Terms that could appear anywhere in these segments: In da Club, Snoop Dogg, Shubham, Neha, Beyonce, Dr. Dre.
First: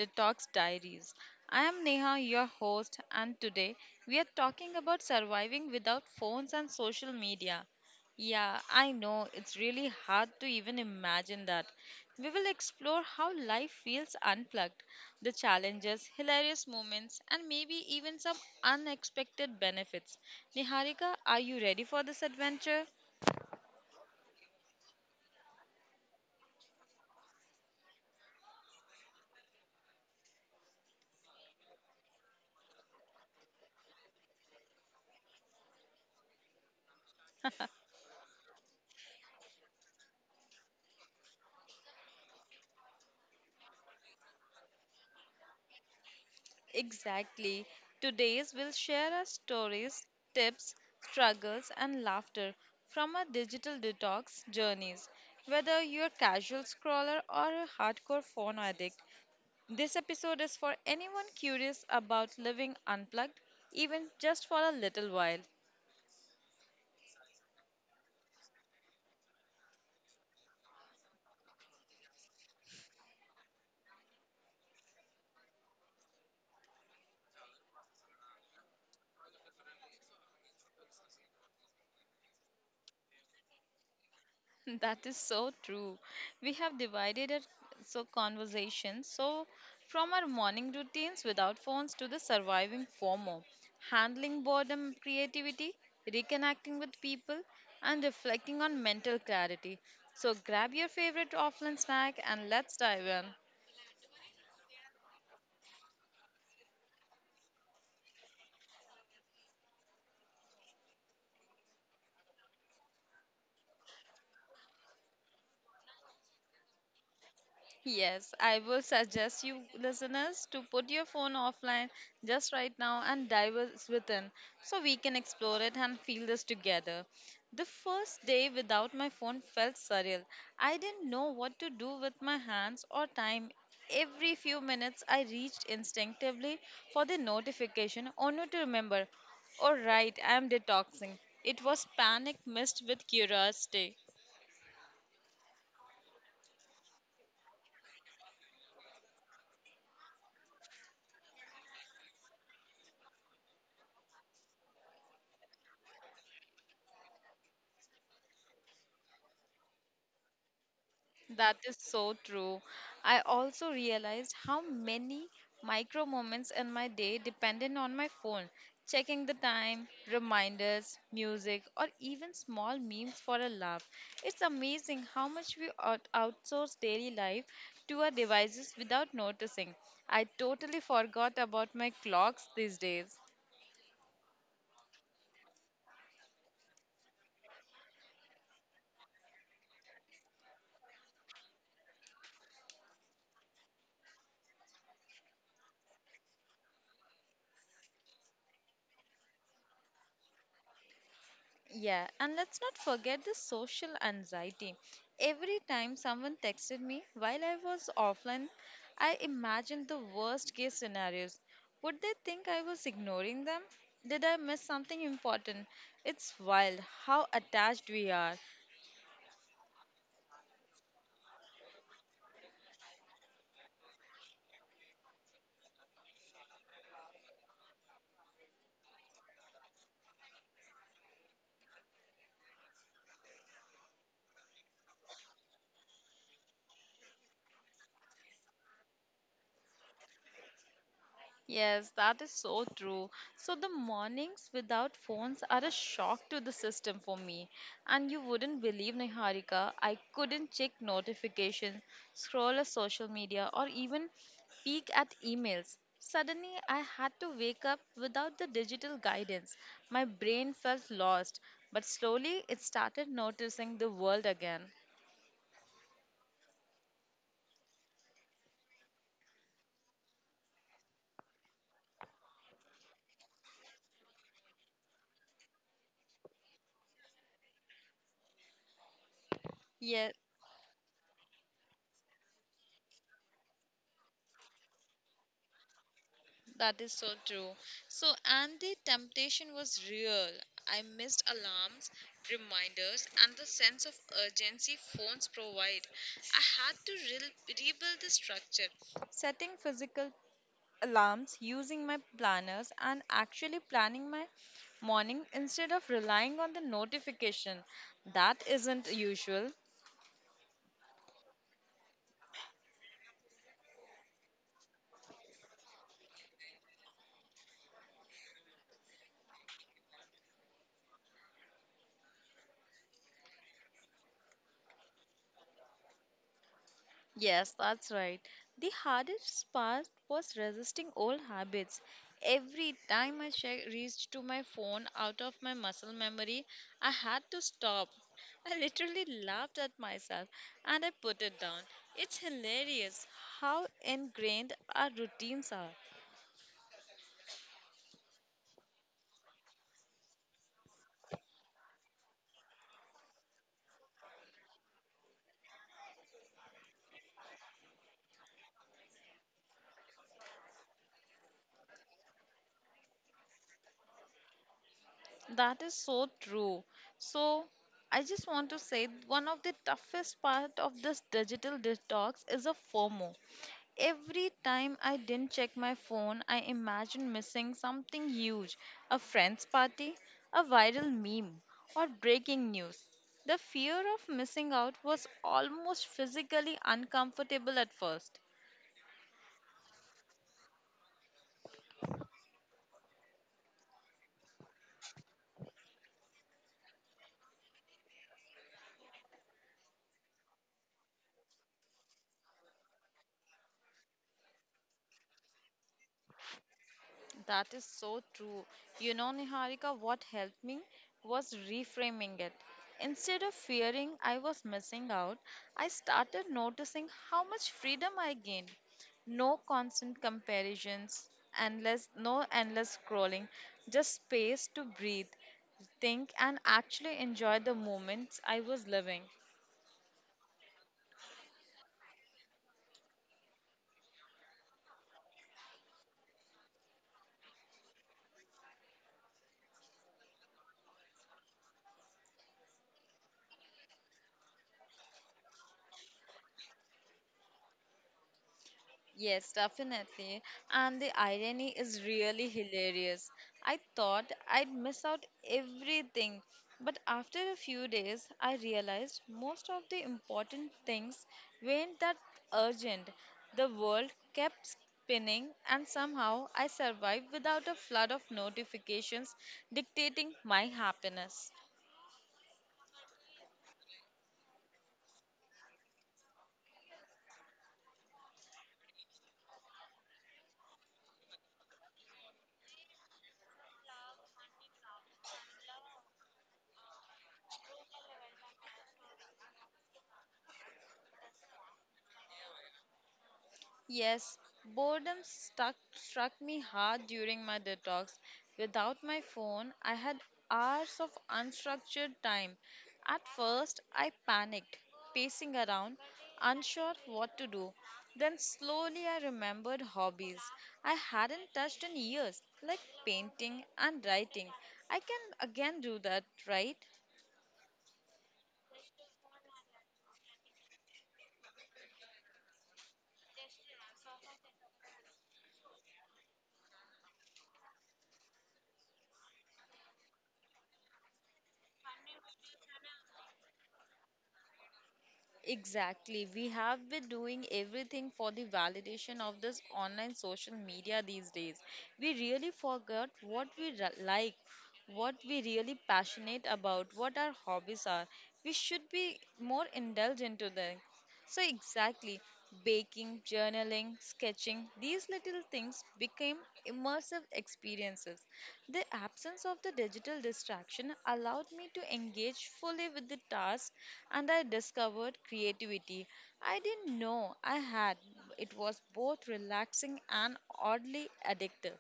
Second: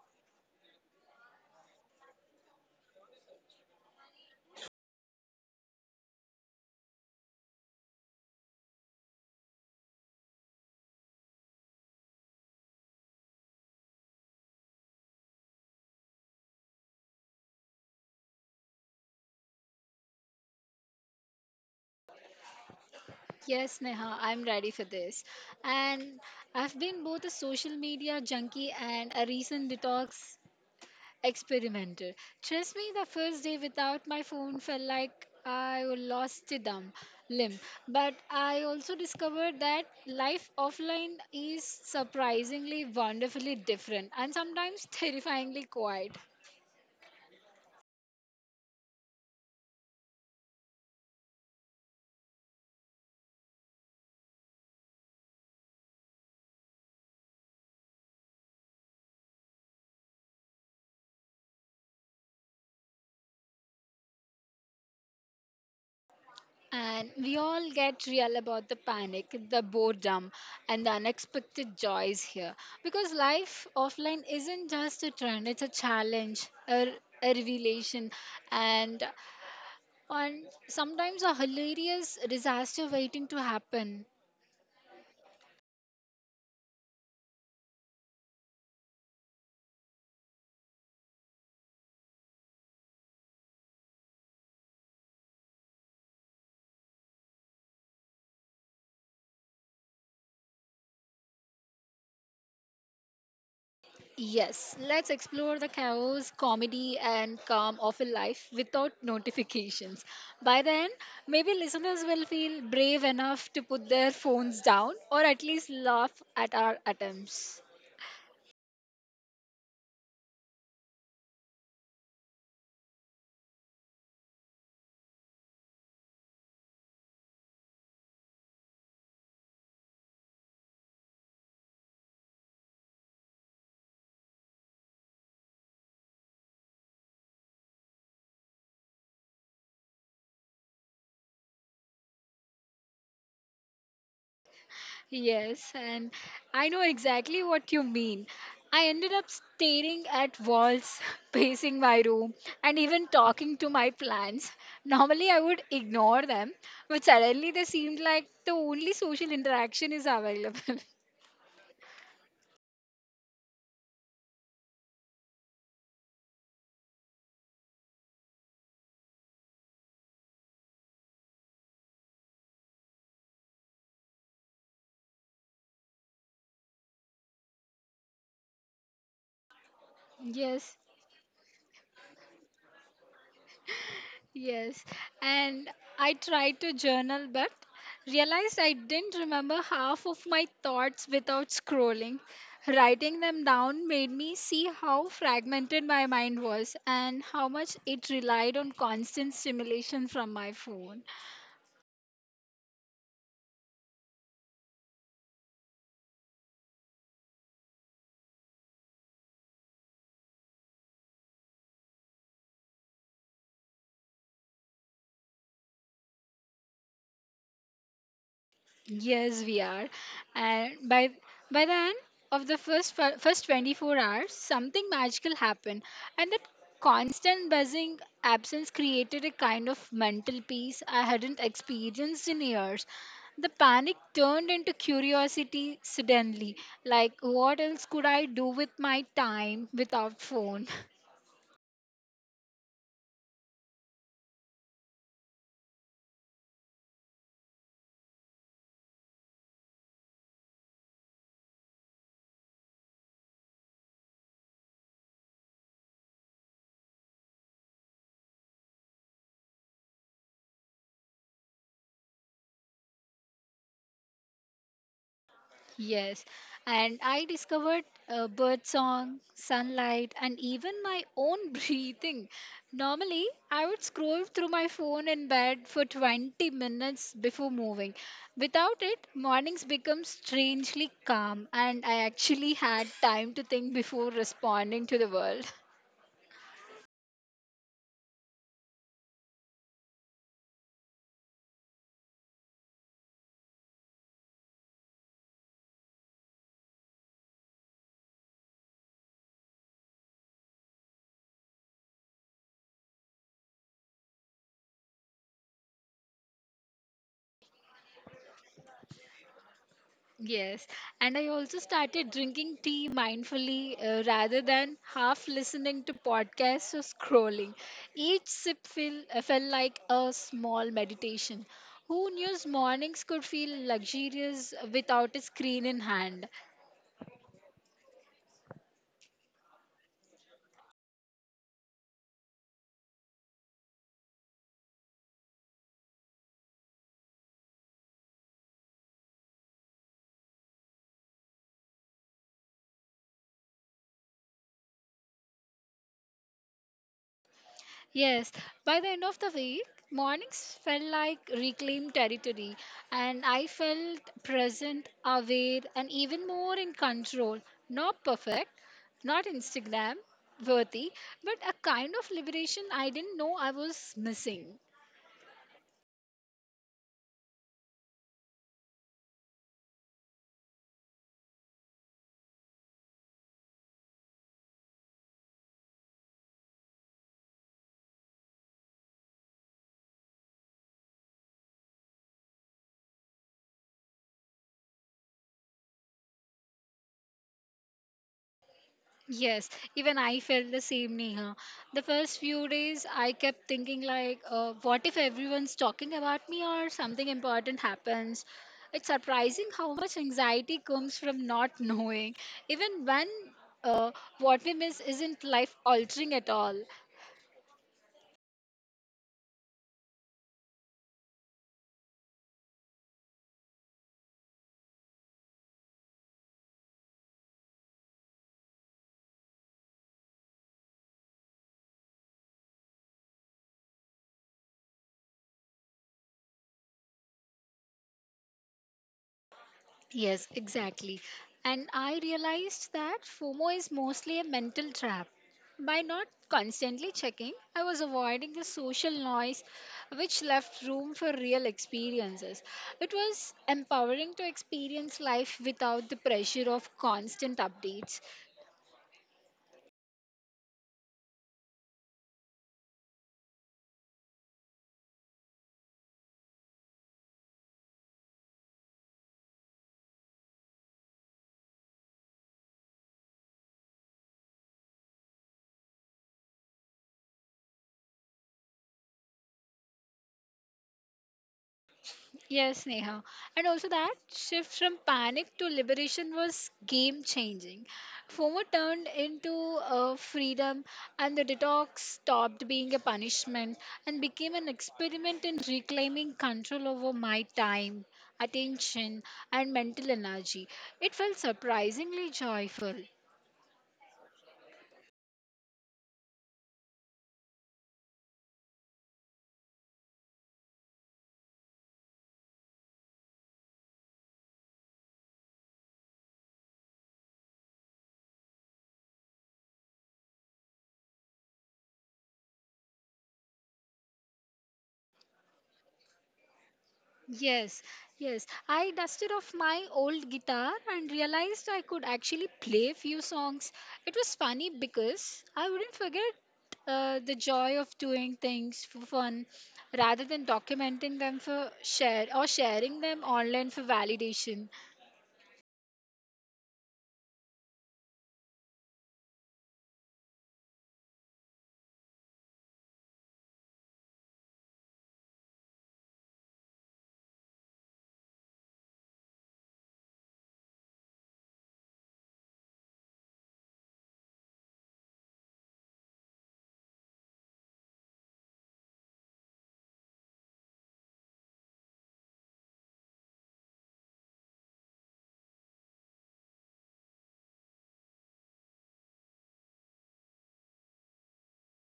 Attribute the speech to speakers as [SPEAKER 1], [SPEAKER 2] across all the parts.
[SPEAKER 1] Detox Diaries. I am Neha, your host, and today we are talking about surviving without phones and social media. Yeah, I know it's really hard to even imagine that. We will explore how life feels unplugged, the challenges, hilarious moments, and maybe even some unexpected benefits. Niharika, are you ready for this adventure?
[SPEAKER 2] Yes, Neha, I'm ready for this. And I've been both a social media junkie and a recent detox experimenter. Trust me, the first day without my phone felt like I lost a dumb limb. But I also discovered that life offline is surprisingly, wonderfully different and sometimes terrifyingly quiet.
[SPEAKER 1] Exactly. Today's will share our stories, tips, struggles, and laughter from our digital detox journeys. Whether you're a casual scroller or a hardcore phone addict, this episode is for anyone curious about living unplugged, even just for a little while.
[SPEAKER 2] And we all get real about the panic, the boredom, and the unexpected joys here. Because life offline isn't just a trend, it's a challenge, a revelation, and, and sometimes a hilarious disaster waiting to happen.
[SPEAKER 1] That is so true. We have divided our so conversations. So from our morning routines without phones to the surviving FOMO, handling boredom, creativity, reconnecting with people, and reflecting on mental clarity. So grab your favorite offline snack and let's dive in.
[SPEAKER 2] Yes, let's explore the chaos, comedy, and calm of a life without notifications. By then, maybe listeners will feel brave enough to put their phones down or at least laugh at our attempts.
[SPEAKER 1] Yes, I would suggest you listeners to put your phone offline just right now and dive us within so we can explore it and feel this together. The first day without my phone felt surreal. I didn't know what to do with my hands or time. Every few minutes, I reached instinctively for the notification only to remember, all right, I am detoxing. It was panic mixed with curiosity.
[SPEAKER 2] Yes, and I know exactly what you mean. I ended up staring at walls, pacing my room, and even talking to my plants. Normally, I would ignore them, but suddenly they seemed like the only social interaction is available.
[SPEAKER 1] That is so true. I also realized how many micro moments in my day depended on my phone. Checking the time, reminders, music, or even small memes for a laugh. It's amazing how much we outsource daily life to our devices without noticing. I
[SPEAKER 2] Yes,
[SPEAKER 1] totally forgot about my clocks these days.
[SPEAKER 2] yes. And I tried to journal, but realized I didn't remember half of my thoughts without scrolling. Writing them down made me see how fragmented my mind was and how much it relied on constant stimulation from my phone.
[SPEAKER 1] Yeah, and let's not forget the social anxiety. Every time someone texted me while I was offline, I imagined the worst case scenarios. Would they think I was ignoring them? Did I miss something important? It's wild how attached we are.
[SPEAKER 2] Yes, we are. And by the end of the first 24 hours, something magical happened, and that constant buzzing absence created a kind of mental peace I hadn't experienced in years. The panic turned into curiosity suddenly, like what else could I do with my time without phone?
[SPEAKER 1] Yes, that is so true. So the mornings without phones are a shock to the system for me. And you wouldn't believe, Niharika, I couldn't check notifications, scroll a social media, or even peek at emails. Suddenly, I had to wake up without the digital guidance. My brain felt lost, but slowly it started noticing the world again.
[SPEAKER 2] Yes, and I discovered bird song, sunlight, and even my own breathing. Normally, I would scroll through my phone in bed for 20 minutes before moving. Without it, mornings become
[SPEAKER 1] Yes,
[SPEAKER 2] strangely calm, and I actually had time to think before responding to the world.
[SPEAKER 1] that is so true. So, and the temptation was real. I missed alarms, reminders, and the sense of urgency phones provide. I had to rebuild the structure. Setting physical alarms, using my planners, and actually planning my morning instead of relying on the notification. That isn't usual.
[SPEAKER 2] Yes, and I also started drinking tea mindfully rather than half listening to podcasts or scrolling. Each sip felt like a small meditation. Who knew mornings could feel luxurious without a screen in hand?
[SPEAKER 1] Yes, that's right. The hardest part was resisting old habits. Every time I reached to my phone out of my muscle memory, I had to stop. I literally laughed at myself and I put it down. It's hilarious how ingrained our routines are.
[SPEAKER 2] Yes, by the end of the week, mornings felt like reclaimed territory, and I felt present, aware, and even more in control. Not perfect, not Instagram worthy, but a kind of liberation I didn't know I was missing.
[SPEAKER 1] That is so true. So, I just want to say one of the toughest part of this digital detox is a FOMO. Every time I didn't check my phone, I imagined missing something huge, a friend's party, a viral meme, or breaking news. The fear of missing out was almost physically uncomfortable at first.
[SPEAKER 2] Yes, even I felt the same, Neha. The first few days, I kept thinking like, what if everyone's talking about me or something important happens? It's surprising how much anxiety comes from not knowing. Even when uh, what we miss isn't life altering at all.
[SPEAKER 1] That is so true. You know, Niharika, what helped me was reframing it. Instead of fearing I was missing out, I started noticing how much freedom I gained. No constant comparisons, no endless scrolling, just space to breathe, think, and actually enjoy the moments I was living.
[SPEAKER 2] Yes, exactly. And I realized that FOMO is mostly a mental trap. By not constantly checking, I was avoiding the social noise which left room for real experiences. It was empowering to experience life without the pressure of constant updates.
[SPEAKER 1] Yes, definitely. And the irony is really hilarious. I thought I'd miss out everything, but after a few days, I realized most of the important things weren't that urgent. The world kept spinning, and somehow I survived without a flood of notifications dictating my happiness.
[SPEAKER 2] Yes, Neha. And also that shift from panic to liberation was game changing. FOMO turned into a freedom, and the detox stopped being a punishment and became an experiment in reclaiming control over my time, attention, and mental energy. It felt surprisingly joyful.
[SPEAKER 1] Yes, boredom struck me hard during my detox. Without my phone, I had hours of unstructured time. At first, I panicked, pacing around, unsure what to do. Then, slowly, I remembered hobbies I hadn't touched in years, like painting and writing. I can again do that, right?
[SPEAKER 2] Yes, yes. I dusted off my old guitar and realized I could actually play a few songs. It was funny because I wouldn't forget the joy of doing things for fun rather than documenting them for share or sharing them online for validation.
[SPEAKER 1] Exactly. We have been doing everything for the validation of this online social media these days. We really forgot what we like, what we really passionate about, what our hobbies are. We should be more indulgent to them. So, exactly, baking, journaling, sketching, these little things became immersive experiences. The absence of the digital distraction allowed me to engage fully with the task and I discovered creativity. I didn't know I had. It was both relaxing and oddly addictive.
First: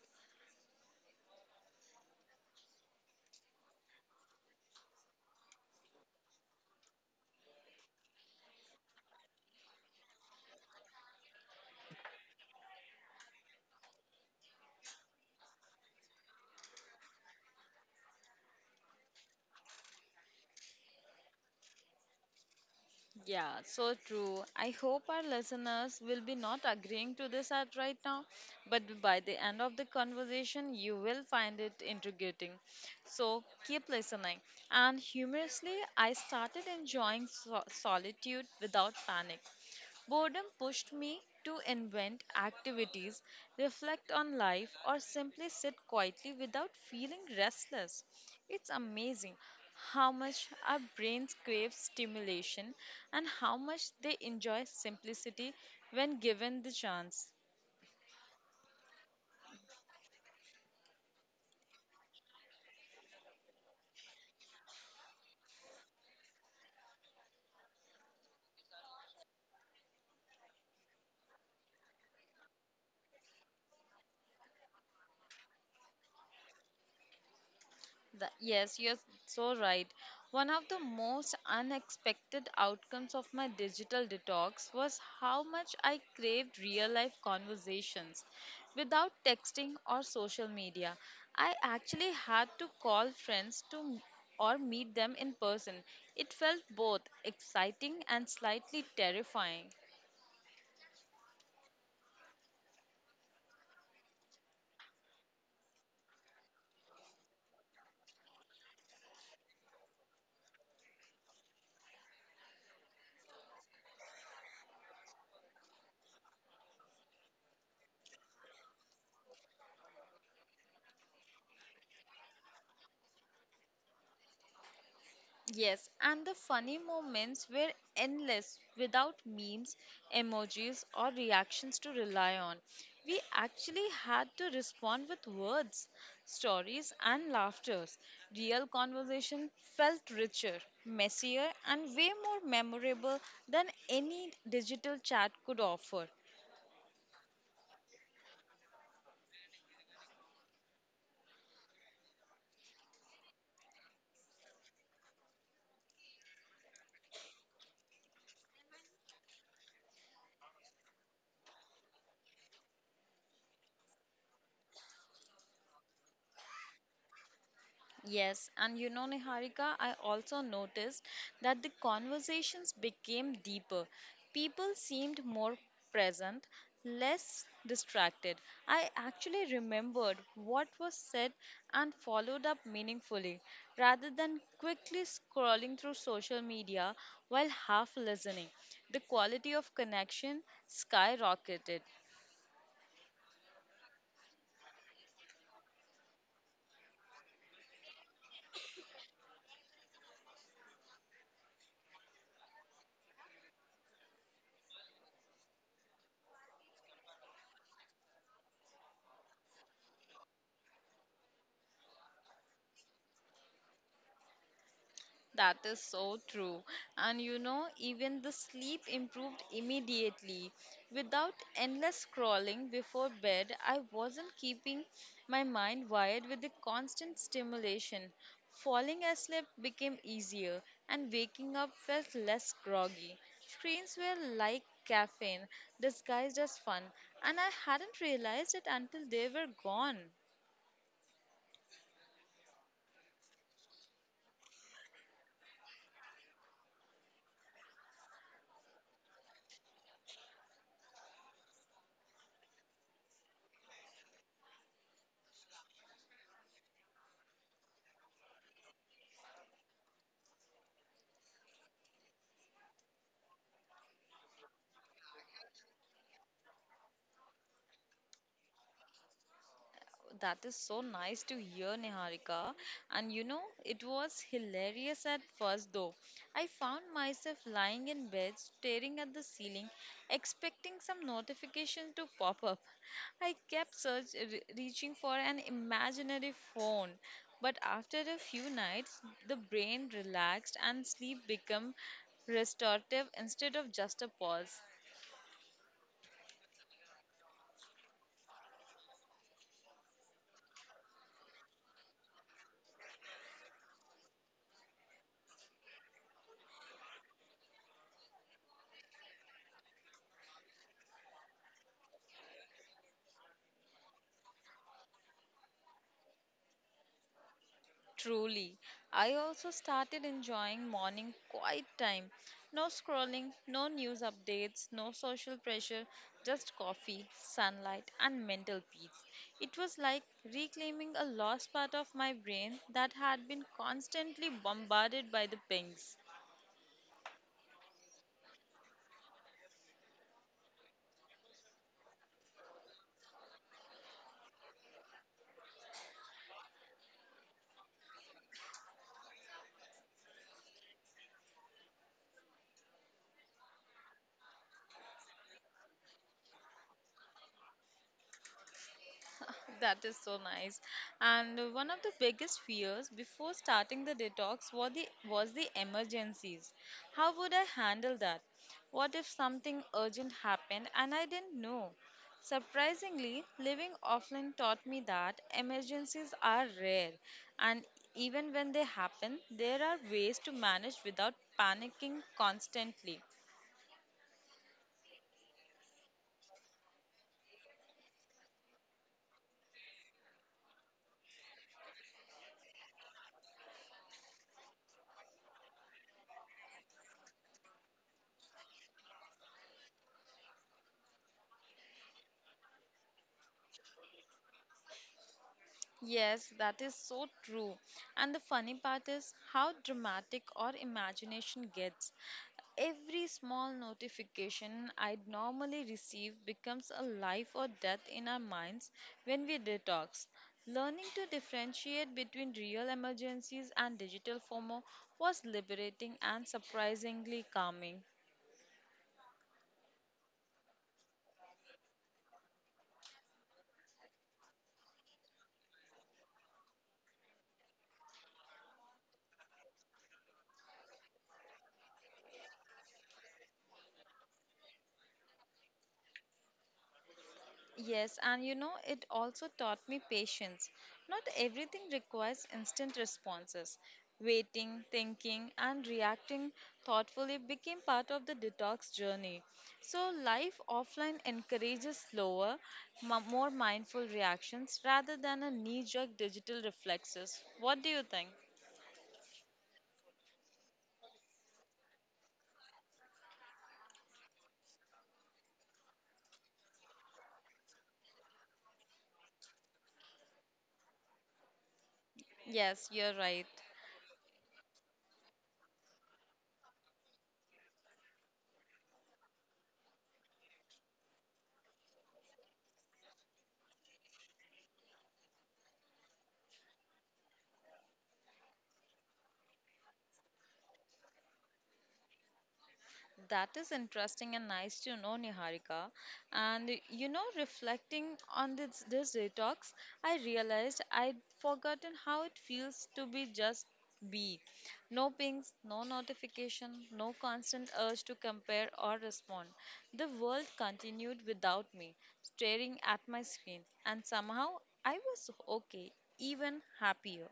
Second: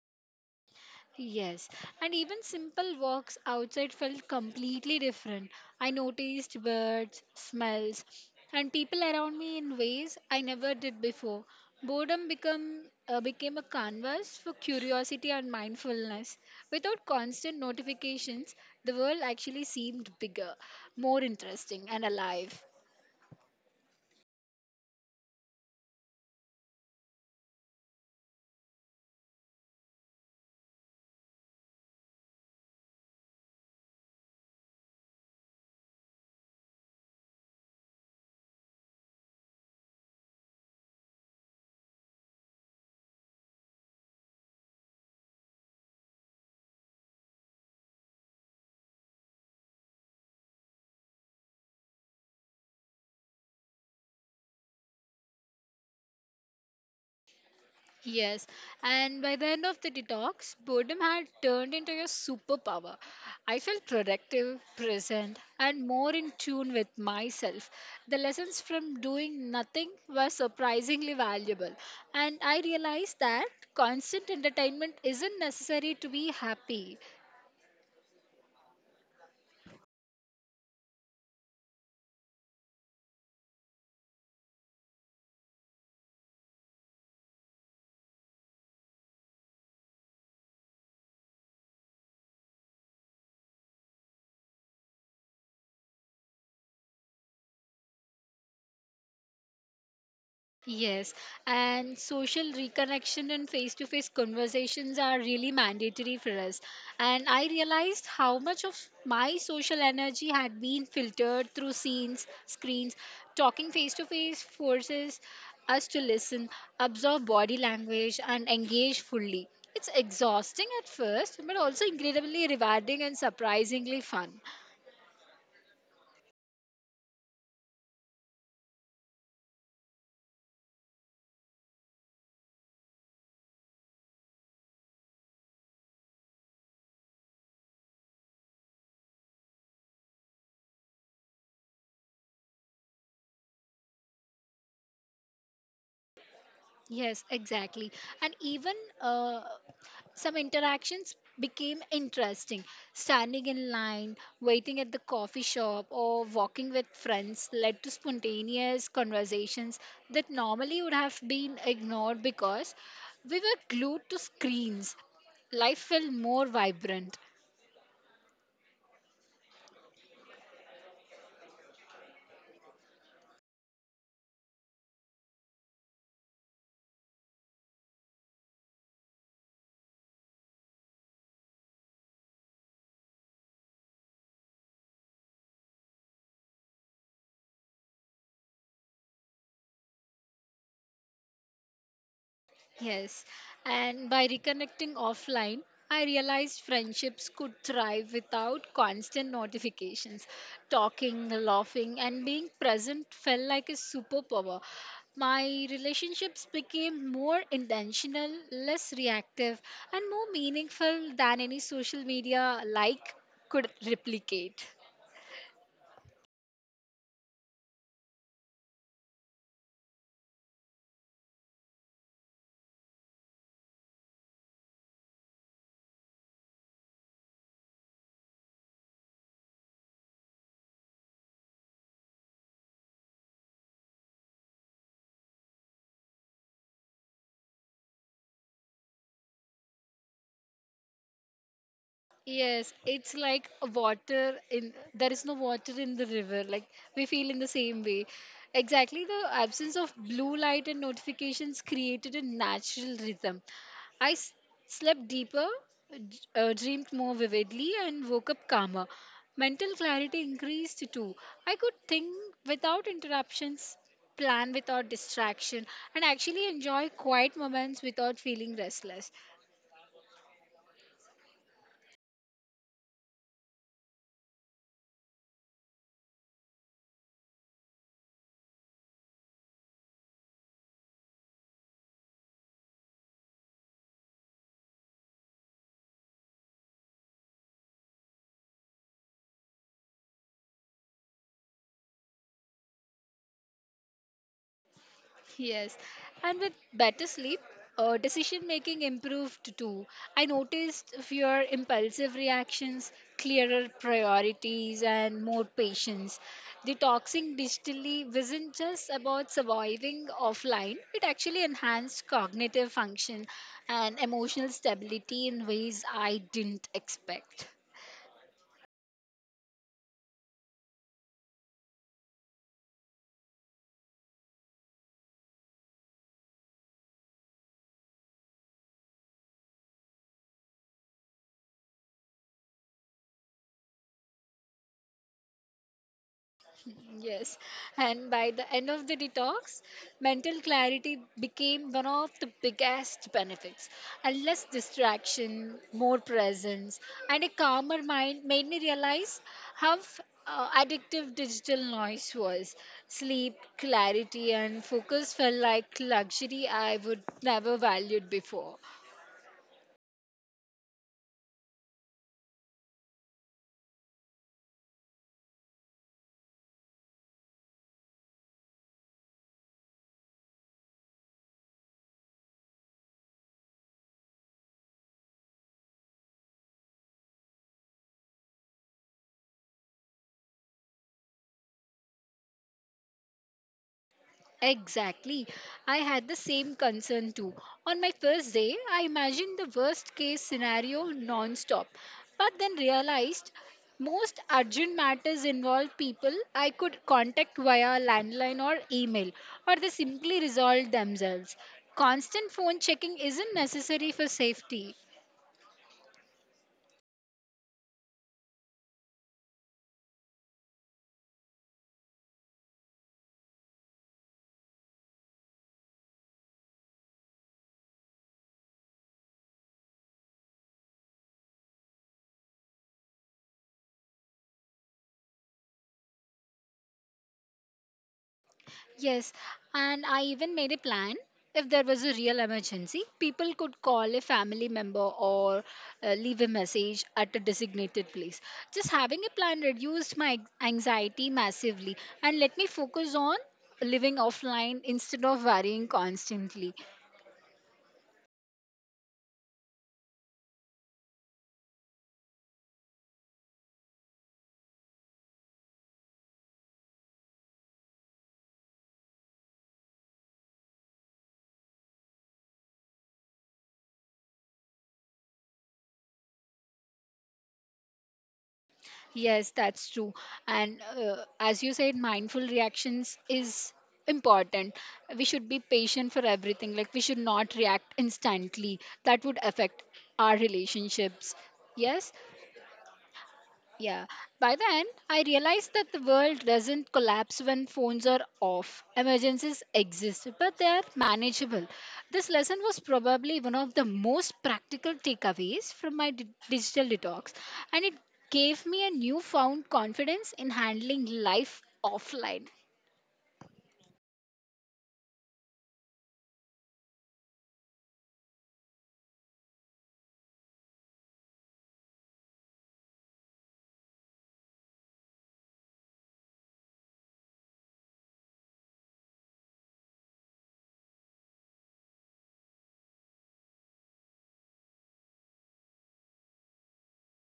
[SPEAKER 2] Yes, and even simple walks outside felt completely different. I noticed birds, smells, and people around me in ways I never did before. Boredom became a canvas for curiosity and mindfulness. Without constant notifications, the world actually seemed bigger, more interesting, and alive.
[SPEAKER 1] Yeah, so true. I hope our listeners will be not agreeing to this at right now, but by the end of the conversation, you will find it intriguing. So keep listening. And humorously, I started enjoying solitude without panic. Boredom pushed me to invent activities, reflect on life, or simply sit quietly without feeling restless. It's amazing how much our brains crave stimulation and how much they enjoy simplicity when given the chance.
[SPEAKER 2] Yes, and by the end of the detox, boredom had turned into your superpower. I felt productive, present, and more in tune with myself. The lessons from doing nothing were surprisingly valuable, and I realized that constant entertainment isn't necessary to be happy.
[SPEAKER 1] That, yes, you're so right. One of the most unexpected outcomes of my digital detox was how much I craved real life conversations. Without texting or social media, I actually had to call friends or meet them in person. It felt both exciting and slightly terrifying.
[SPEAKER 2] Yes, and social reconnection and face to face conversations are really mandatory for us. And I realized how much of my social energy had been filtered through scenes, screens. Talking face to face forces us to listen, absorb body language, and engage fully. It's exhausting at first, but also incredibly rewarding and surprisingly fun.
[SPEAKER 1] Yes, and the funny moments were endless without memes, emojis, or reactions to rely on. We actually had to respond with words, stories, and laughters. Real conversation felt richer, messier, and way more memorable than any digital chat could offer.
[SPEAKER 2] Yes, exactly. And even uh, some interactions became interesting. Standing in line, waiting at the coffee shop, or walking with friends led to spontaneous conversations that normally would have been ignored because we were glued to screens. Life felt more vibrant.
[SPEAKER 1] Yes, and you know, Niharika, I also noticed that the conversations became deeper. People seemed more present, less distracted. I actually remembered what was said and followed up meaningfully rather than quickly scrolling through social media while half listening. The quality of connection skyrocketed.
[SPEAKER 2] Yes, and by reconnecting offline, I realized friendships could thrive without constant notifications. Talking, laughing, and being present felt like a superpower. My relationships became more intentional, less reactive, and more meaningful than any social media like could replicate.
[SPEAKER 1] That is so true. And you know, even the sleep improved immediately. Without endless scrolling before bed, I wasn't keeping my mind wired with the constant stimulation. Falling asleep became easier, and waking up felt less groggy. Screens were like caffeine, disguised as fun, and I hadn't realized it until they were gone.
[SPEAKER 2] Yes, it's like a water in there is no water in the river. Like we feel in the same way. Exactly, the absence of blue light and notifications created a natural rhythm. I slept deeper, dreamed more vividly, and woke up calmer. Mental clarity increased too. I could think without interruptions, plan without distraction, and actually enjoy quiet moments without feeling restless.
[SPEAKER 1] That is so nice to hear, Niharika. And you know, it was hilarious at first, though. I found myself lying in bed, staring at the ceiling, expecting some notification to pop up. I kept reaching for an imaginary phone. But after a few nights, the brain relaxed and sleep became restorative instead of just a pause.
[SPEAKER 2] Yes, and with better sleep, decision making improved too. I noticed fewer impulsive reactions, clearer priorities, and more patience. Detoxing digitally wasn't just about surviving offline, it actually enhanced cognitive function and emotional stability in ways I didn't expect.
[SPEAKER 1] Truly. I also started enjoying morning quiet time. No scrolling, no news updates, no social pressure, just coffee, sunlight, and mental peace. It was like reclaiming a lost part of my brain that had been constantly bombarded by the pings.
[SPEAKER 2] Yes, and by the end of the detox, mental clarity became one of the biggest benefits. And less distraction, more presence, and a calmer mind made me realize how addictive digital noise was. Sleep, clarity, and focus felt like luxury I would never valued before.
[SPEAKER 1] That is so nice. And one of the biggest fears before starting the detox was the emergencies. How would I handle that? What if something urgent happened and I didn't know? Surprisingly, living offline taught me that emergencies are rare and even when they happen, there are ways to manage without panicking constantly.
[SPEAKER 2] Exactly. I had the same concern too. On my first day, I imagined the worst case scenario non-stop, but then realized most urgent matters involve people I could contact via landline or email, or they simply resolved themselves. Constant phone checking isn't necessary for safety.
[SPEAKER 1] Yes, that is so true. And the funny part is how dramatic our imagination gets. Every small notification I'd normally receive becomes a life or death in our minds when we detox. Learning to differentiate between real emergencies and digital FOMO was liberating and surprisingly calming.
[SPEAKER 2] Yes, and I even made a plan. If there was a real emergency, people could call a family member or leave a message at a designated place. Just having a plan reduced my anxiety massively and let me focus on living offline instead of worrying constantly.
[SPEAKER 1] Yes, and you know, it also taught me patience. Not everything requires instant responses. Waiting, thinking, and reacting thoughtfully became part of the detox journey. So, life offline encourages slower, more mindful reactions rather than a knee jerk digital reflexes. What do you think?
[SPEAKER 2] Yes, that's true. And as you said, mindful reactions is important. We should be patient for everything. Like, we should not react instantly. That would affect our relationships. Yes,
[SPEAKER 1] Yes, you're right.
[SPEAKER 2] yeah. By then, I realized that the world doesn't collapse when phones are off. Emergencies exist, but they are manageable. This lesson was probably one of the most practical takeaways from my digital detox, and it gave me a newfound confidence in handling life offline.
[SPEAKER 1] That is interesting and nice to know, Niharika. And you know, reflecting on this detox, I realized I'd forgotten how it feels to be just be. No pings, no notification, no constant urge to compare or respond. The world continued without me, staring at my screen, and somehow I was okay, even happier.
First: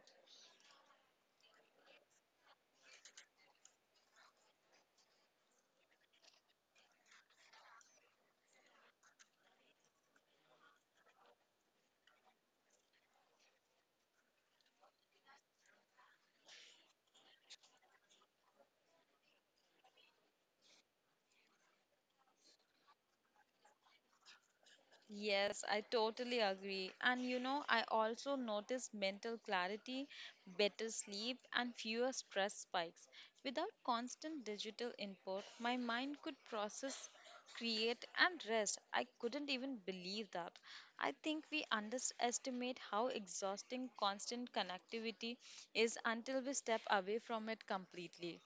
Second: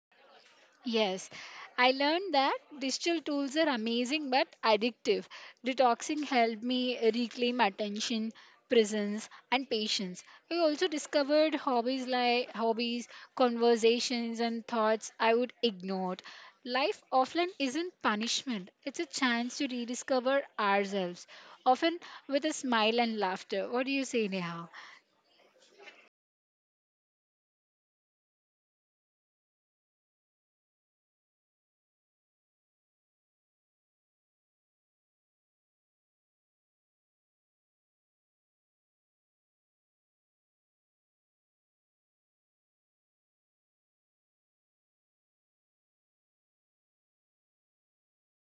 [SPEAKER 2] Yes, I learned that digital tools are amazing but addictive. Detoxing helped me reclaim attention, presence, and patience. I also discovered hobbies like hobbies, conversations, and thoughts I would ignore. Life offline isn't punishment, it's a chance to rediscover ourselves, often with a smile and laughter. What do you say, Neha?
[SPEAKER 1] Yes, I totally agree. And you know, I also notice mental clarity, better sleep, and fewer stress spikes. Without constant digital input, my mind could process, create, and rest. I couldn't even believe that. I think we underestimate how exhausting constant connectivity is until we step away from it completely.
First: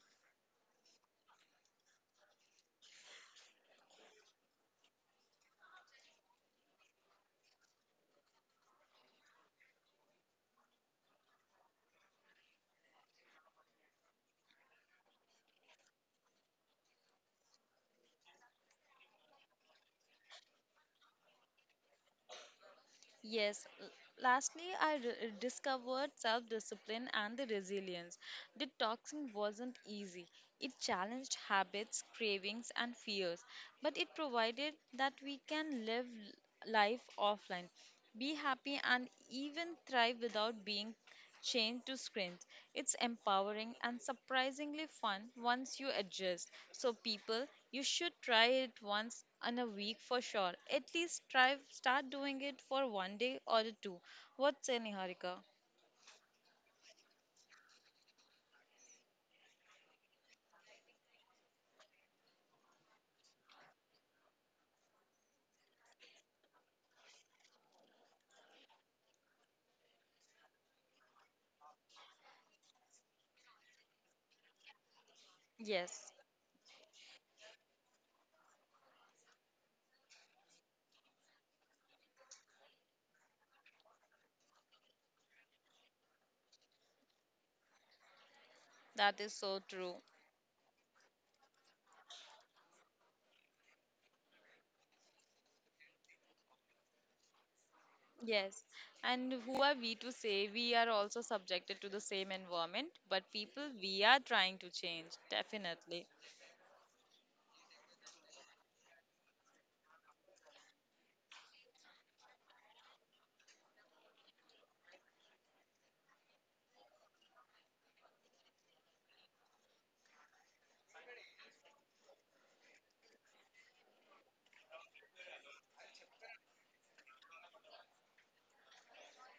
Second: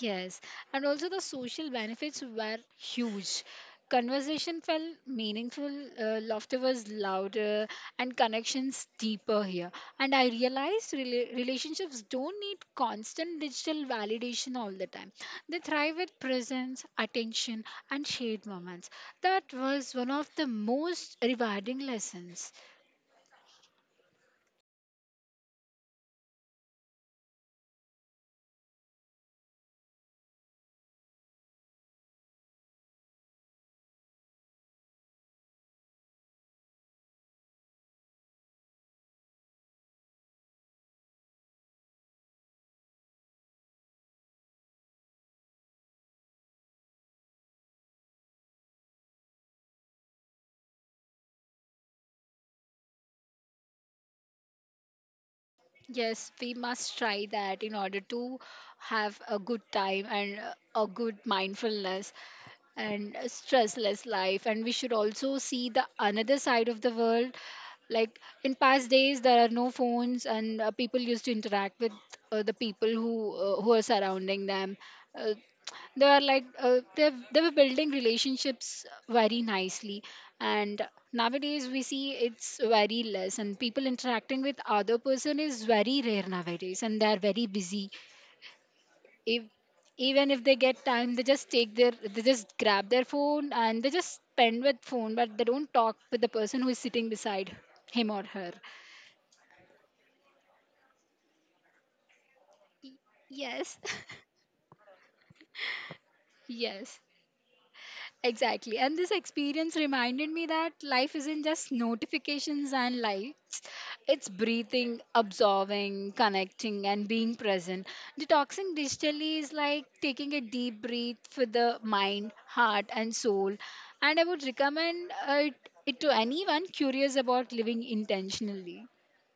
[SPEAKER 2] Yes, and also the social benefits were huge. Conversation felt meaningful, laughter was louder, and connections deeper here. And I realized relationships don't need constant digital validation all the time. They thrive with presence, attention, and shared moments. That was one of the most rewarding lessons.
[SPEAKER 1] Yes, lastly, I discovered self discipline and the resilience. Detoxing wasn't easy. It challenged habits, cravings, and fears, but it provided that we can live life offline, be happy, and even thrive without being chained to screens. It's empowering and surprisingly fun once you adjust. So, people, you should try it once in a week for sure. At least try start doing it for one day or two. What say, Niharika?
[SPEAKER 2] Yes, we must try that in order to have a good time and a good mindfulness and a stressless life. And we should also see the another side of the world. Like in past days, there are no phones, and people used to interact with the people who are surrounding them. Uh, they
[SPEAKER 1] Yes,
[SPEAKER 2] are like they were building relationships very nicely and nowadays we see it's very less and people interacting with other person is very rare nowadays and they are very busy
[SPEAKER 1] that is
[SPEAKER 2] if
[SPEAKER 1] so true.
[SPEAKER 2] even if they get time they just grab their phone and they just spend with phone but they don't talk with the person who is sitting beside him or her.
[SPEAKER 1] Yes, and who are we to say we are also subjected to the same environment, but people
[SPEAKER 2] Yes.
[SPEAKER 1] we are trying to change, definitely.
[SPEAKER 2] Yes. Exactly. And this experience reminded me that life isn't just notifications and lights. It's breathing, absorbing, connecting, and being present. Detoxing digitally is like taking a deep breath for the mind, heart, and soul. And I would recommend it to anyone curious about living intentionally.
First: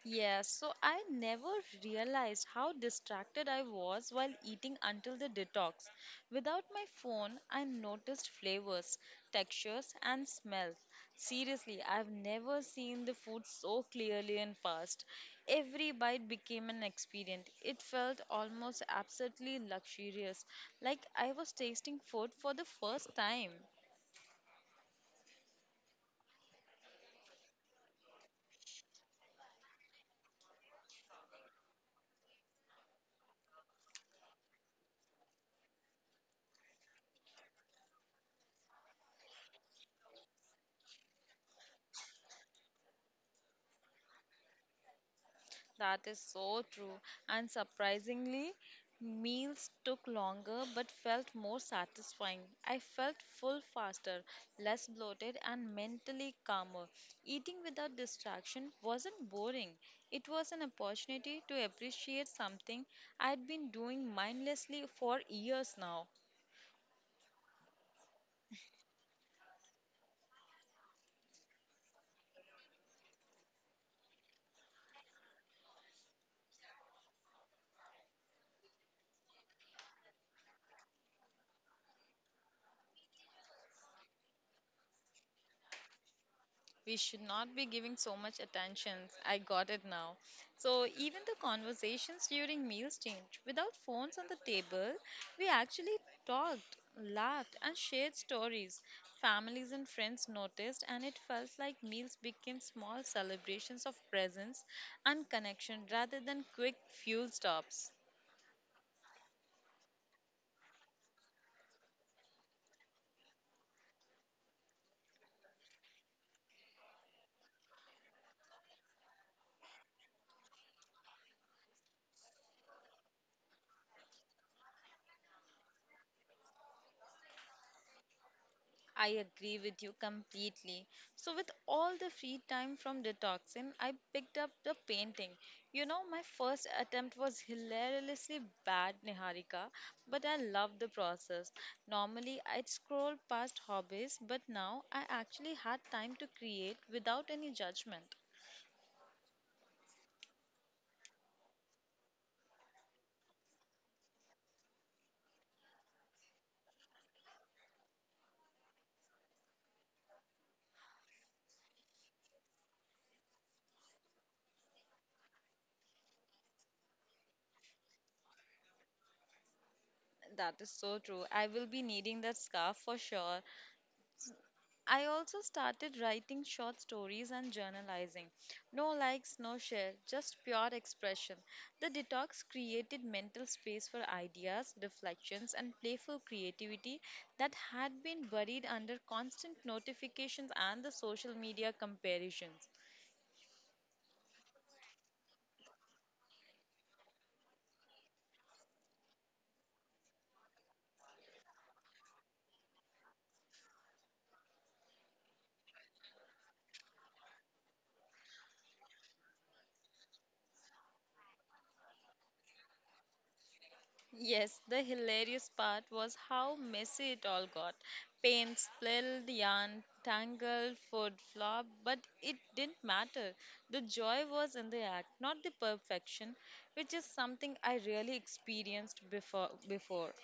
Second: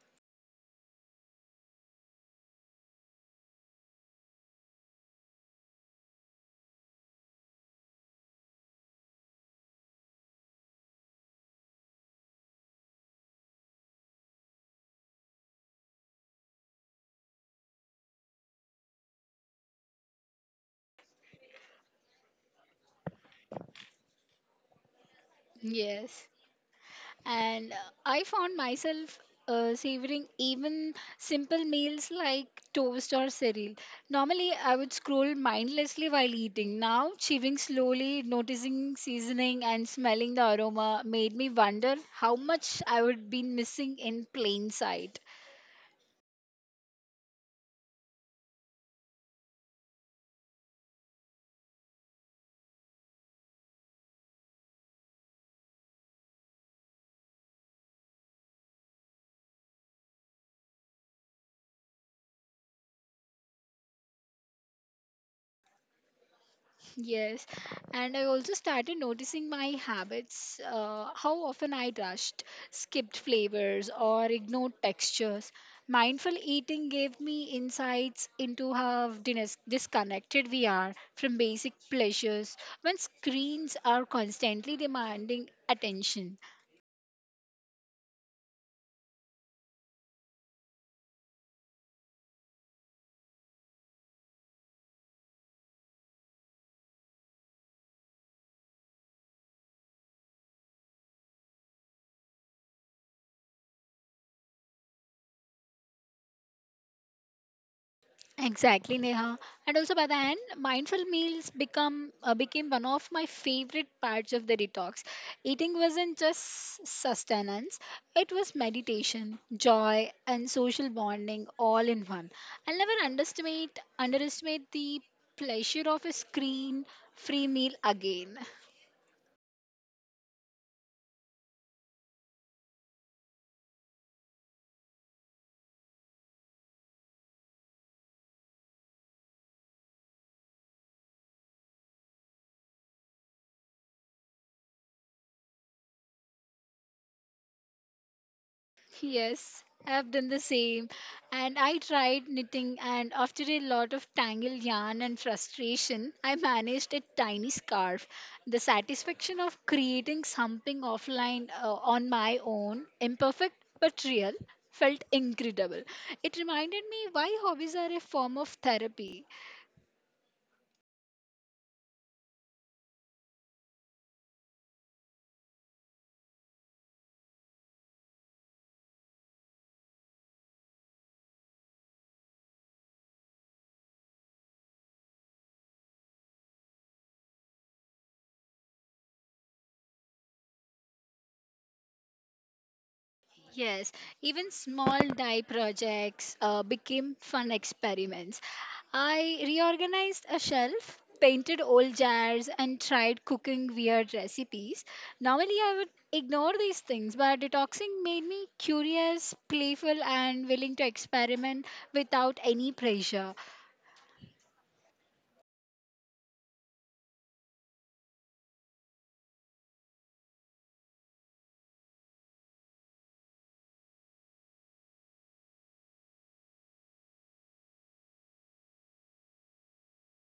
[SPEAKER 1] Yes, so I never realized how distracted I was while eating until the detox. Without my phone, I noticed flavors, textures, and smells. Seriously, I've never seen the food so clearly and fast. Every bite became an experience. It felt almost absolutely luxurious, like I was tasting food for the first time.
[SPEAKER 2] Yes. And I found myself savoring even simple meals like toast or cereal. Normally, I would scroll mindlessly while eating. Now, chewing slowly, noticing seasoning, and smelling the aroma made me wonder how much I would be missing in plain sight.
[SPEAKER 1] That is so true. And surprisingly, meals took longer but felt more satisfying. I felt full faster, less bloated, and mentally calmer. Eating without distraction wasn't boring, it was an opportunity to appreciate something I'd been doing mindlessly for years now.
[SPEAKER 2] Yes, and I also started noticing my habits, how often I rushed, skipped flavors, or ignored textures. Mindful eating gave me insights into how disconnected we are from basic pleasures when screens are constantly demanding attention.
[SPEAKER 1] We should not be giving so much attention. I got it now. So, even the conversations during meals changed. Without phones on the table, we actually talked, laughed, and shared stories. Families and friends noticed, and it felt like meals became small celebrations of presence and connection rather than quick fuel stops.
[SPEAKER 2] Exactly, Neha. And also by the end, mindful meals become became one of my favorite parts of the detox. Eating wasn't just sustenance; it was meditation, joy, and social bonding all in one. I'll never underestimate the pleasure of a screen-free meal again.
[SPEAKER 1] I agree with you completely. So, with all the free time from detoxing, I picked up the painting. My first attempt was hilariously bad, Niharika, but I loved the process. Normally, I'd scroll past hobbies, but now I actually had time to create without any judgment.
[SPEAKER 2] Yes, I've done the same. And I tried knitting, and after a lot of tangled yarn and frustration, I managed a tiny scarf. The satisfaction of creating something offline on my own, imperfect but real, felt incredible. It reminded me why hobbies are a form of therapy.
[SPEAKER 1] That is so true. I will be needing that scarf for sure. I also started writing short stories and journalizing. No likes, no share, just pure expression. The detox created mental space for ideas, reflections, and playful creativity that had been buried under constant notifications and the social media comparisons.
[SPEAKER 2] Yes, even small dye projects became fun experiments. I reorganized a shelf, painted old jars, and tried cooking weird recipes. Normally, I would ignore these things, but detoxing made me curious, playful, and willing to experiment without any pressure.
[SPEAKER 1] Yes, the hilarious part was how messy it all got. Paint spilled, yarn tangled, food flopped, but it didn't matter. The joy was in the act, not the perfection, which is something I really experienced before.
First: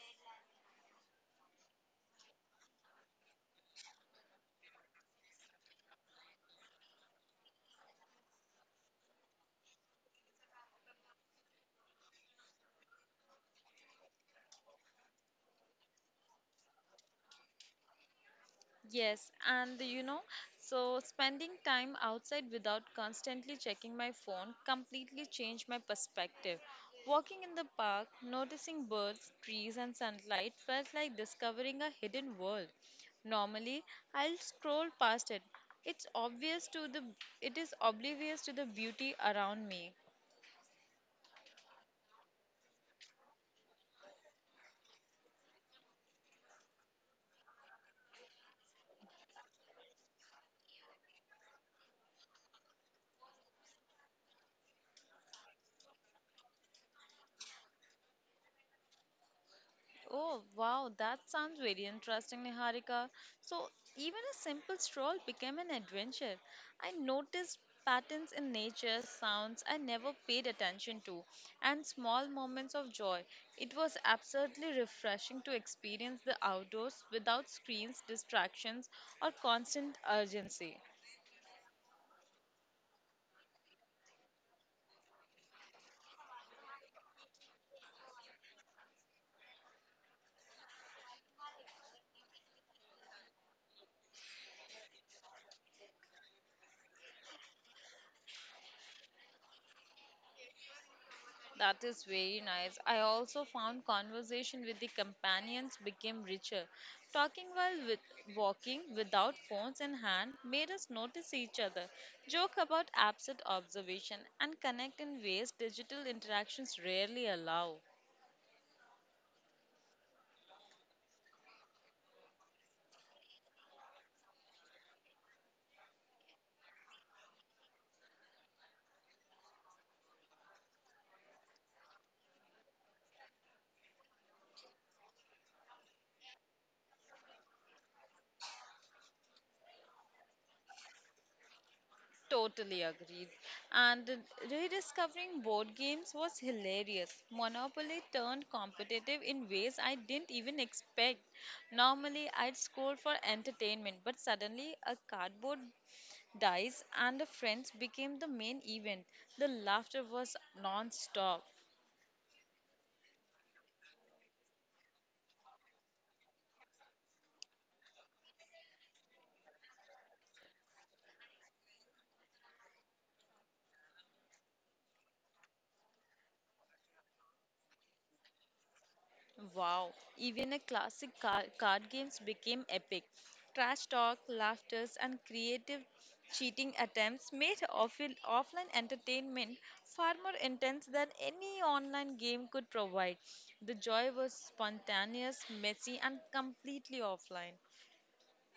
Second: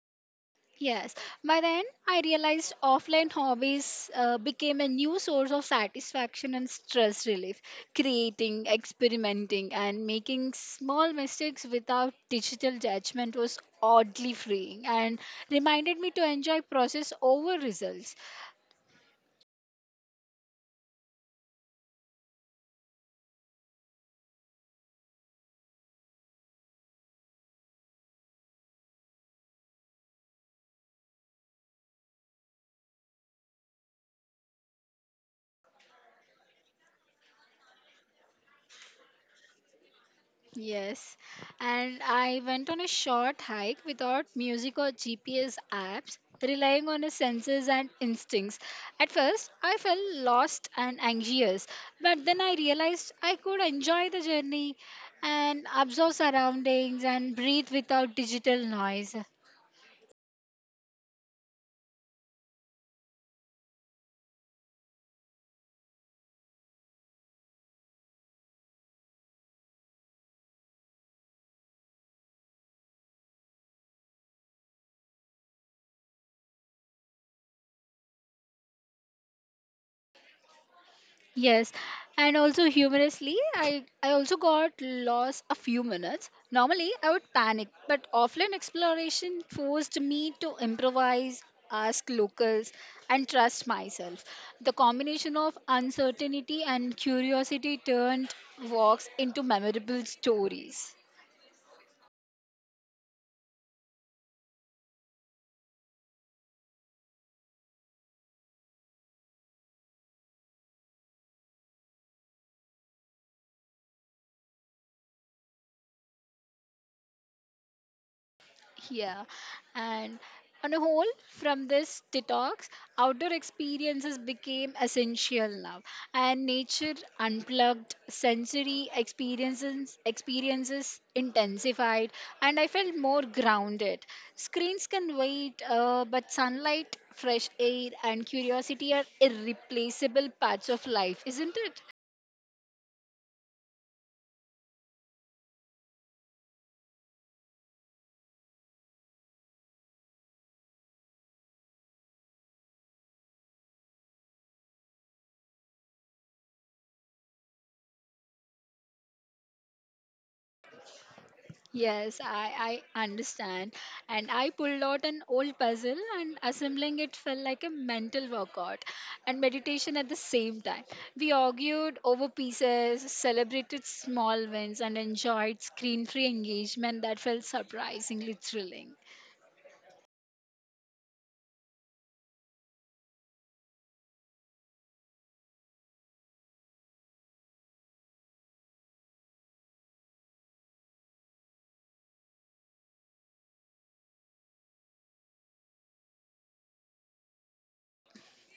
[SPEAKER 2] Yes, by then I realized offline hobbies became a new source of satisfaction and stress relief, creating, experimenting, and making small mistakes without digital judgment was oddly freeing and reminded me to enjoy process over results.
[SPEAKER 1] Yes, and so spending time outside without constantly checking my phone completely changed my perspective. Walking in the park, noticing birds, trees, and sunlight felt like discovering a hidden world. Normally, I'll scroll past it. It's obvious to the, it is oblivious to the beauty around me.
[SPEAKER 2] Yes, and I went on a short hike without music or GPS apps, relying on a senses and instincts. At first, I felt lost and anxious, but then I realized I could enjoy the journey and observe surroundings and breathe without digital noise.
[SPEAKER 1] Oh, wow, that sounds very interesting, Niharika. So, even a simple stroll became an adventure. I noticed patterns in nature, sounds I never paid attention to, and small moments of joy. It was absolutely refreshing to experience the outdoors without screens, distractions, or constant urgency.
[SPEAKER 2] Yes, and also humorously, I also got lost a few minutes. Normally, I would panic, but offline exploration forced me to improvise, ask locals, and trust myself. The combination of uncertainty and curiosity turned walks into memorable stories.
[SPEAKER 1] That is very nice. I also found conversation with the companions became richer. Talking while with, walking without phones in hand made us notice each other, joke about absent observation, and connect in ways digital interactions rarely allow.
[SPEAKER 2] Yeah, and on a whole, from this detox, outdoor experiences became essential now, and nature unplugged, sensory experiences intensified, and I felt more grounded. Screens can wait, but sunlight, fresh air, and curiosity are irreplaceable parts of life, isn't it?
[SPEAKER 1] Totally agreed. And rediscovering board games was hilarious. Monopoly turned competitive in ways I didn't even expect. Normally, I'd scroll for entertainment, but suddenly a cardboard dice and a friends became the main event. The laughter was non-stop.
[SPEAKER 2] Yes, I understand. And I pulled out an old puzzle and assembling it felt like a mental workout and meditation at the same time. We argued over pieces, celebrated small wins, and enjoyed screen free engagement that felt surprisingly thrilling.
[SPEAKER 1] Wow, even a card games became epic. Trash talk, laughters, and creative cheating attempts made offline entertainment far more intense than any online game could provide. The joy was spontaneous, messy, and completely offline.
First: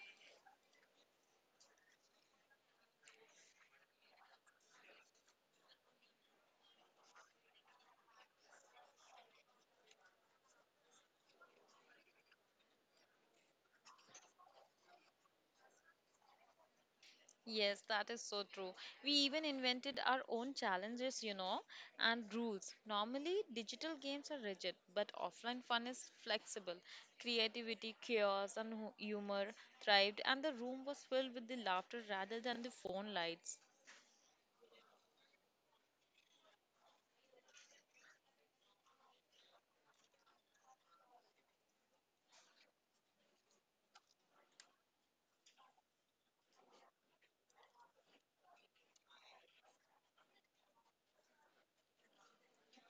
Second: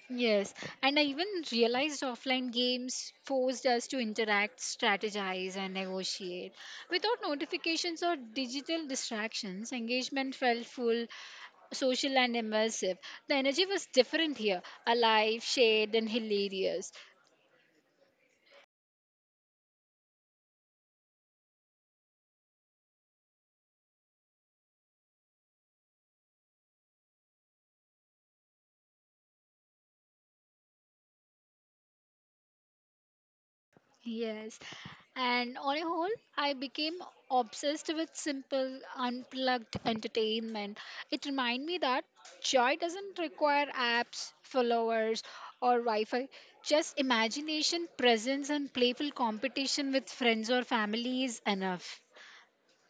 [SPEAKER 2] Yes, and I even realized offline games forced us to interact, strategize, and negotiate. Without notifications or digital distractions, engagement felt full, social, and immersive. The energy was different here alive, shared, and hilarious.
[SPEAKER 1] Yes, that is so true. We even invented our own challenges, and rules. Normally, digital games are rigid, but offline fun is flexible. Creativity, chaos, and humor thrived, and the room was filled with the laughter rather than the phone lights.
[SPEAKER 2] Yes. And on a whole, I became obsessed with simple, unplugged entertainment. It reminded me that joy doesn't require apps, followers, or Wi Fi. Just imagination, presence, and playful competition with friends or family is enough.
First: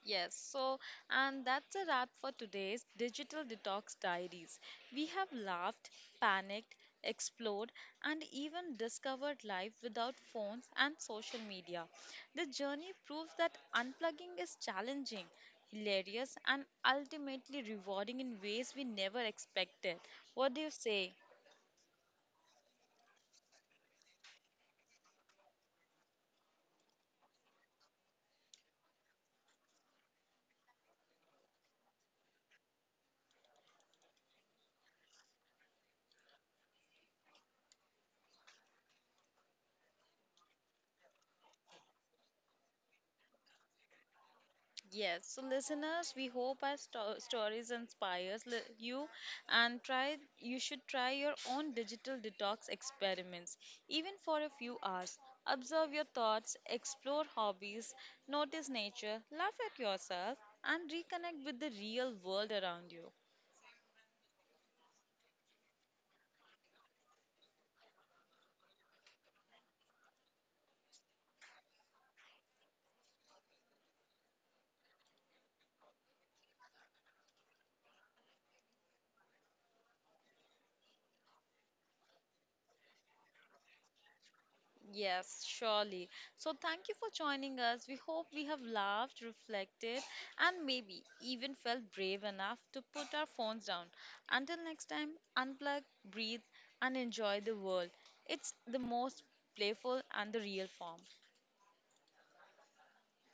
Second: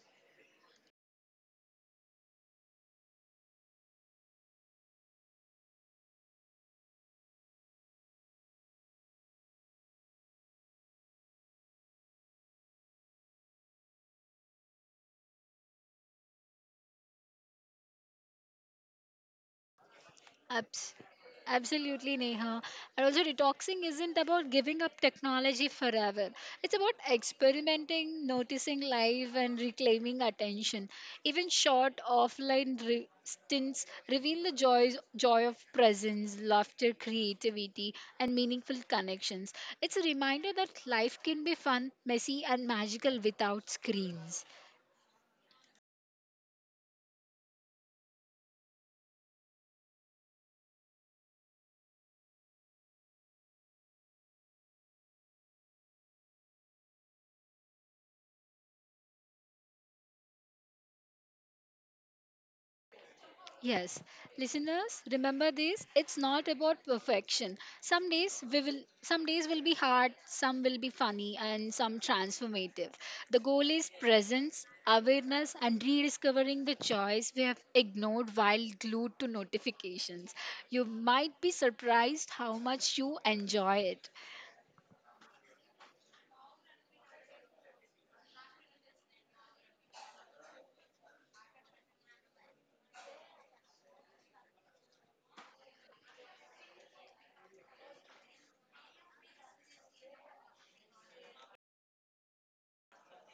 [SPEAKER 1] Yes, so and that's a wrap for today's Digital Detox Diaries. We have laughed, panicked, explored, and even discovered life without phones and social media. The journey proves that unplugging is challenging, hilarious, and ultimately rewarding in ways we never expected. What do you
[SPEAKER 2] Abs-
[SPEAKER 1] say?
[SPEAKER 2] Absolutely, Neha. And also, detoxing isn't about giving up technology forever. It's about experimenting, noticing life, and reclaiming attention. Even short offline stints reveal the joy of presence, laughter, creativity, and meaningful connections. It's a reminder that life can be fun, messy, and magical without screens.
[SPEAKER 1] Yes, so listeners, we hope our stories inspires you and try you should try your own digital detox experiments even for a few hours. Observe your thoughts, explore hobbies, notice nature, laugh at yourself and reconnect with the real world around you.
[SPEAKER 2] Yes, listeners, remember this. It's not about perfection. Some days will be hard, some will be funny and some transformative. The goal is presence, awareness and rediscovering the joys we have ignored while glued to notifications. You might be surprised how much you enjoy it.
[SPEAKER 1] Yes, surely. So, thank you for joining us. We hope we have laughed, reflected, and maybe even felt brave enough to put our phones down. Until next time, unplug, breathe, and enjoy the world. It's the most playful and the real form.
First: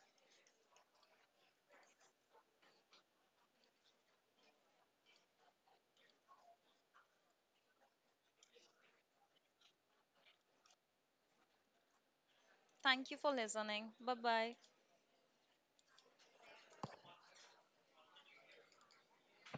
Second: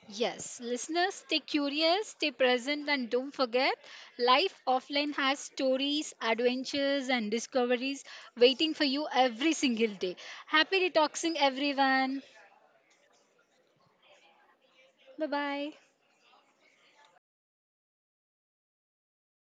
[SPEAKER 2] Yes, listeners, stay curious, stay present, and don't forget life offline has stories, adventures, and discoveries waiting for you every single day. Happy detoxing, everyone.
[SPEAKER 1] Thank you for listening. Bye bye.
[SPEAKER 2] Bye bye.